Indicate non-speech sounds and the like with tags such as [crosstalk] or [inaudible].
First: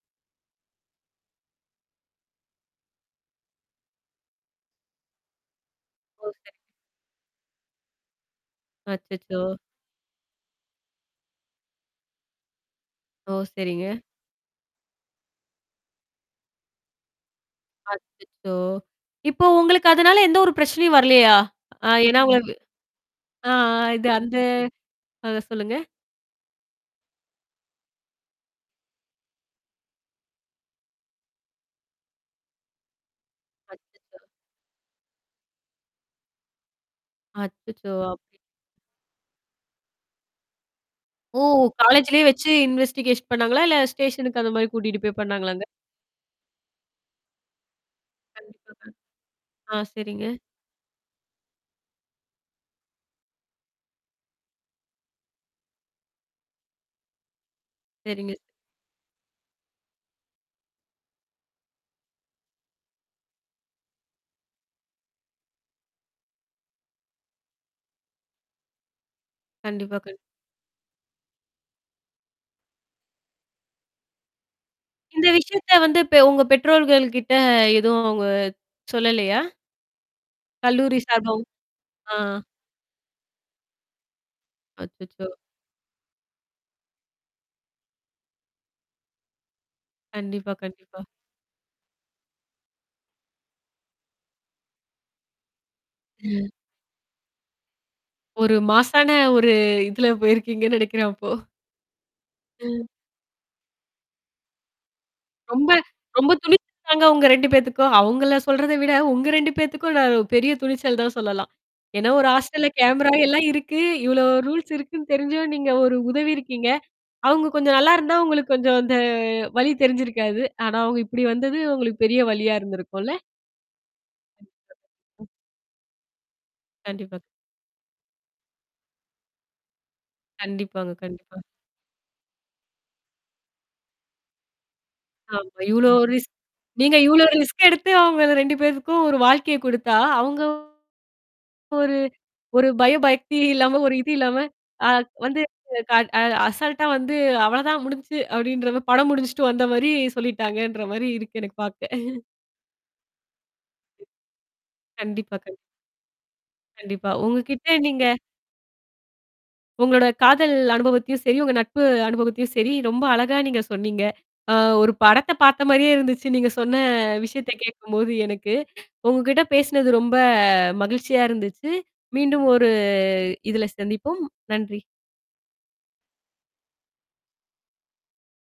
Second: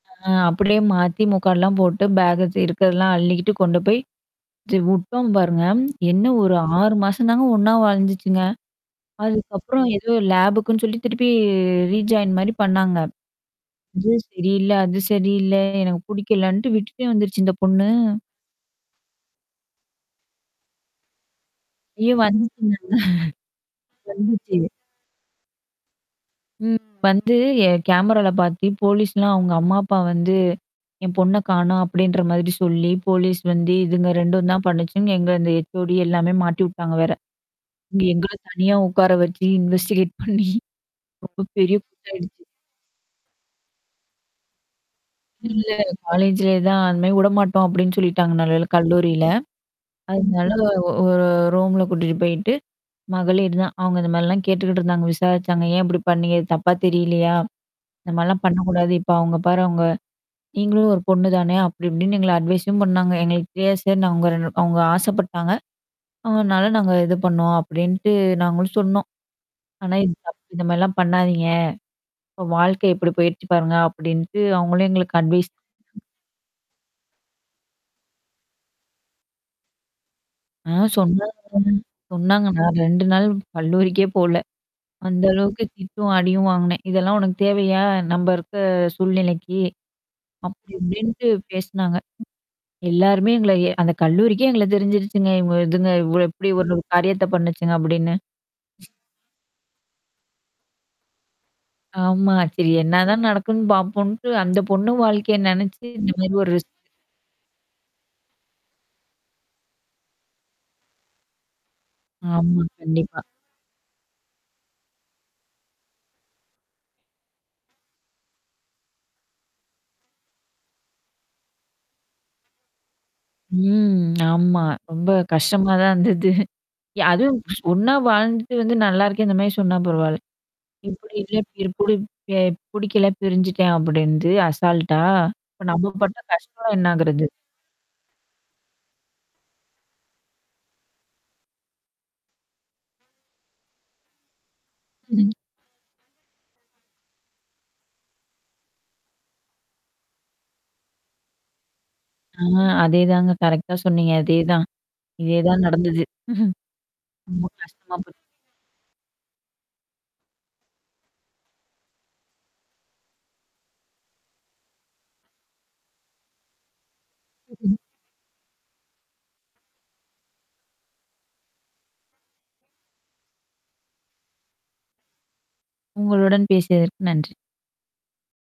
அ அப்படியே மாத்தி, முக்காடுல்லாம் போட்டு பேக்க இருக்கதெல்லாம் அள்ளிக்கிட்டு கொண்டு போய் [unintelligible] உட்டோம் பாருங்க. என்ன ஓ! சரிங் ஒரு 6 மாசம் தாங்க ஒண்ணா வாழ்ந்துச்சுங்க. அச்சச்சோ! அதுக்கப்புறம் ஏதோ லேபக்குன்னு சொல்லி திருப்பி ரீஜாயின் மாரி பண்ணாங்க. ஓ! சரிங்க. "இது சரியில்ல, அது சரியில்ல. எனக்கு பிடிக்கலன்ட்டு" விட்டுட்டே வந்துருச்சு இந்த பொண்ணு. அச்சச்சோ! இப்போ உங்களுக்கு அதனால எந்த ஒரு பிரச்சனையும் வரலையா? ஆ ஐயோ! ஏன்னா உங்கள வந்துச்சிங்கன்றேன். ஆ இது அந்த வந்துச்சி. ஆ சொல்லுங்க. ம். வந்து என் கேமரால பாத்து போலீஸ்லாம் அங்க அம்மா அப்பா வந்து என் பொண்ண காணும் அப்டின்ற மாதிரி சொல்லி போலீஸ் வந்து இதுங்க அச்சச்சோ! 2ம் தான் பண்ணுச்சுங்க எங்க இந்த ஹெச்ஓடி எல்லாமே மாட்டிவுட்டாங்க வேற. அச்சச்சோ! இங்க எங்கள அப்டியா. தனியா உக்கார வச்சு இன்வெஸ்டிகேட் பண்ணி ஓ! ரொம்ப பெரிய பிரச்சனை காலேஜ்லயே ஆயிடுச்சு. வச்சு இன்வெஸ்டிகேஷன் பண்ணாங்களா? இல்ல ஸ்டேஷனுக்கு அந்த மாரி கூட்டிட்டு போய் பண்ணாங்களாங்க? இல்ல காலேஜ்லயே தான் அந்த மாரி விடமாட்டோம் அப்டின்னு சொல்லிட்டாங்க நல்ல வேலை கண்டிப்பாங்க. கல்லூரில. ஆ சரிங்க. அதனால ஒரு ரூம்ல கூட்டிட்டு போயிட்டு, மகளீர் தான் அவுங்க இந்த மாரிலாம் கேட்டுக்கிட்டு இருந்தாங்க. விசாரிச்சாங்க. "ஏன் இப்படி பண்ணீங்கது தப்பா தெரியலையா? இந்த சரிங்க. மாரிலாம் பண்ணக்கூடாது. இப்ப அவங்க பாரு அவங்க. நீங்களும் ஒரு பொண்ணு தானே! அப்படி இப்டின்னு" எங்கள அட்வைஸும் பண்ணாங்க. எங்களுக்கு தெரியாது சார் அவங்க ரெ அவங்க ஆசைப்பட்டாங்க. அதனால நாங்க இது பண்ணோம் அப்படின்ட்டு நாங்களும் சொன்னோம். "ஆனா கண்டிப்பா, இது கண்டி தப்பு இந்த மாரிலாம் பண்ணாதீங்க. இப்ப வாழ்க்கை எப்படி போயிறச்சு பாருங்க" அப்படின்ட்டு அவங்களும் எங்களுக்கு இந்த அட்வைஸ் விஷயத்த வந்து பெ உங்க பெற்றோர்கள் கிட்ட எதுவும் அவுங்க சொல்லலையா? ஆ. கல்லூரி சார்பாவும். சொன்னாங்க ஆ. சொன்னாங்க நான் 2 நாள் கல்லூரிக்கே போல. அந்த அச்சச்சோ. அளவுக்கு திட்டும், அடியும் வாங்குனேன். இதெல்லாம் உனக்கு தேவையா? நம்ப இருக்க சூழ்நிலைக்கு. கண்டிப்பா, அப்படி கண்டிப்பா. இப்டின்ட்டு பேசினாங்க. எல்லாருமே எங்கள எ அந்த கல்லூரிக்கே எங்கள தெரிஞ்சிருச்சுங்க. இங்க இதுங்க இவ் இப்படி [laughs] ஒரு காரியத்த பண்ணுச்சுங்க அப்டின்னு. ஒரு மாஸான ஒரு இதுல போயிருக்கீங்கன்னு நெனக்கிறேன் அப்போ? ஆமா. சரி ம். என்ன தான் நடக்குன்னு பாப்போன்ட்டு அந்த பொண்ணு வாழ்க்கைய ரொம்ப நெனச்சு இந்த ரொம்ப மாரி ஒரு துணிச் ரிஸ்க் தாங்க உங்க 2 பேத்துக்கும். அவுங்கள சொல்றத விட உங்க 2 பேத்துக்கும் நான் பெரிய துணிச்சல் தான் சொல்லலாம். ஏன்னா, ஒரு ஆமா, ஹாஸ்டல்ல கேமரா கண்டிப்பா. எல்லாம் இருக்கு, இவ்ளோ ரூல்ஸ் இருக்குன்னு தெரிஞ்சும் நீங்க ஒரு உதவி இருக்கீங்க. அவுங்க கொஞ்சம் நல்லா இருந்தா உங்களுக்கு கொஞ்சம் அந்த வலி தெரிஞ்சிருக்காது. ஆனா, அவங்க இப்படி வந்தது உங்களுக்கு பெரிய வலியா இருந்திருக்கும்ல? ம். [smacks lips] ஆமா. ரொம்ப கஷ்டமா தான் இருந்தது. ய கண்டிப்பா. அதுவும் ஒன்னா வாழ்ந்துட்டு வந்து "நல்லாருக்கேன்" இந்த மாரி சொன்னா பரவால்ல. கண்டிப்பாங்க, இப்படி இல்ல கண்டிப்பா. [unintelligible] இவர புடிக்கல பிரிஞ்சுட்டேன் அப்டின்ந்து அசால்டா. ஆமா. அப்ப இவ்ளோ நம்ம பட்ட ரிஸ்க் கஷ்டம்லாம் நீங்க என்னகுறது. இவ்ளோ ரிஸ்க் எடுத்து அவங்க 2 பேருக்கும் ஒரு வாழ்க்கையை குடுத்தா, அவங்க ஒரு ஒரு பய பக்தி இல்லாம ஒரு இது இல்லாம அ ம். வந்துஅ அசல்ட்டா வந்து "அவ்வளதான் முடிஞ்சுச்சு" அப்படின்ற படம் முடிச்சுட்டு வந்த மாரி சொல்லிட்டாங்கன்ற மாரி இருக்கு எனக்கு பாக்க. [chuckles] ஆ. அதேதாங்க கரெக்ட்டா சொன்னீங்க. அதேதான். கண்டிப்பா, இதே கண் தான் நடந்தது. [chuckles] கண்டிப்பா. உங்க ரொம்ப கிட்ட கஷ்டமா நீங்க போச்சு. உங்களோட காதல் அனுபவத்தையும் சரி, உங்க நட்பு அனுபவத்தையும் சரி, ரொம்ப அழகா நீங்க சொன்னீங்க. அ ஒரு படத்த பாத்த மாரியே இருந்துச்சு நீங்க சொன்ன விஷயத்த கேக்கும்போது எனக்கு உங்ககிட்ட பேசினது ரொம்ப மகிழ்ச்சியா இருந்துச்சு. மீண்டும் ஒரு இதுல சந்திப்போம். நன்றி. உங்களுடன் பேசியதற்கு நன்றி.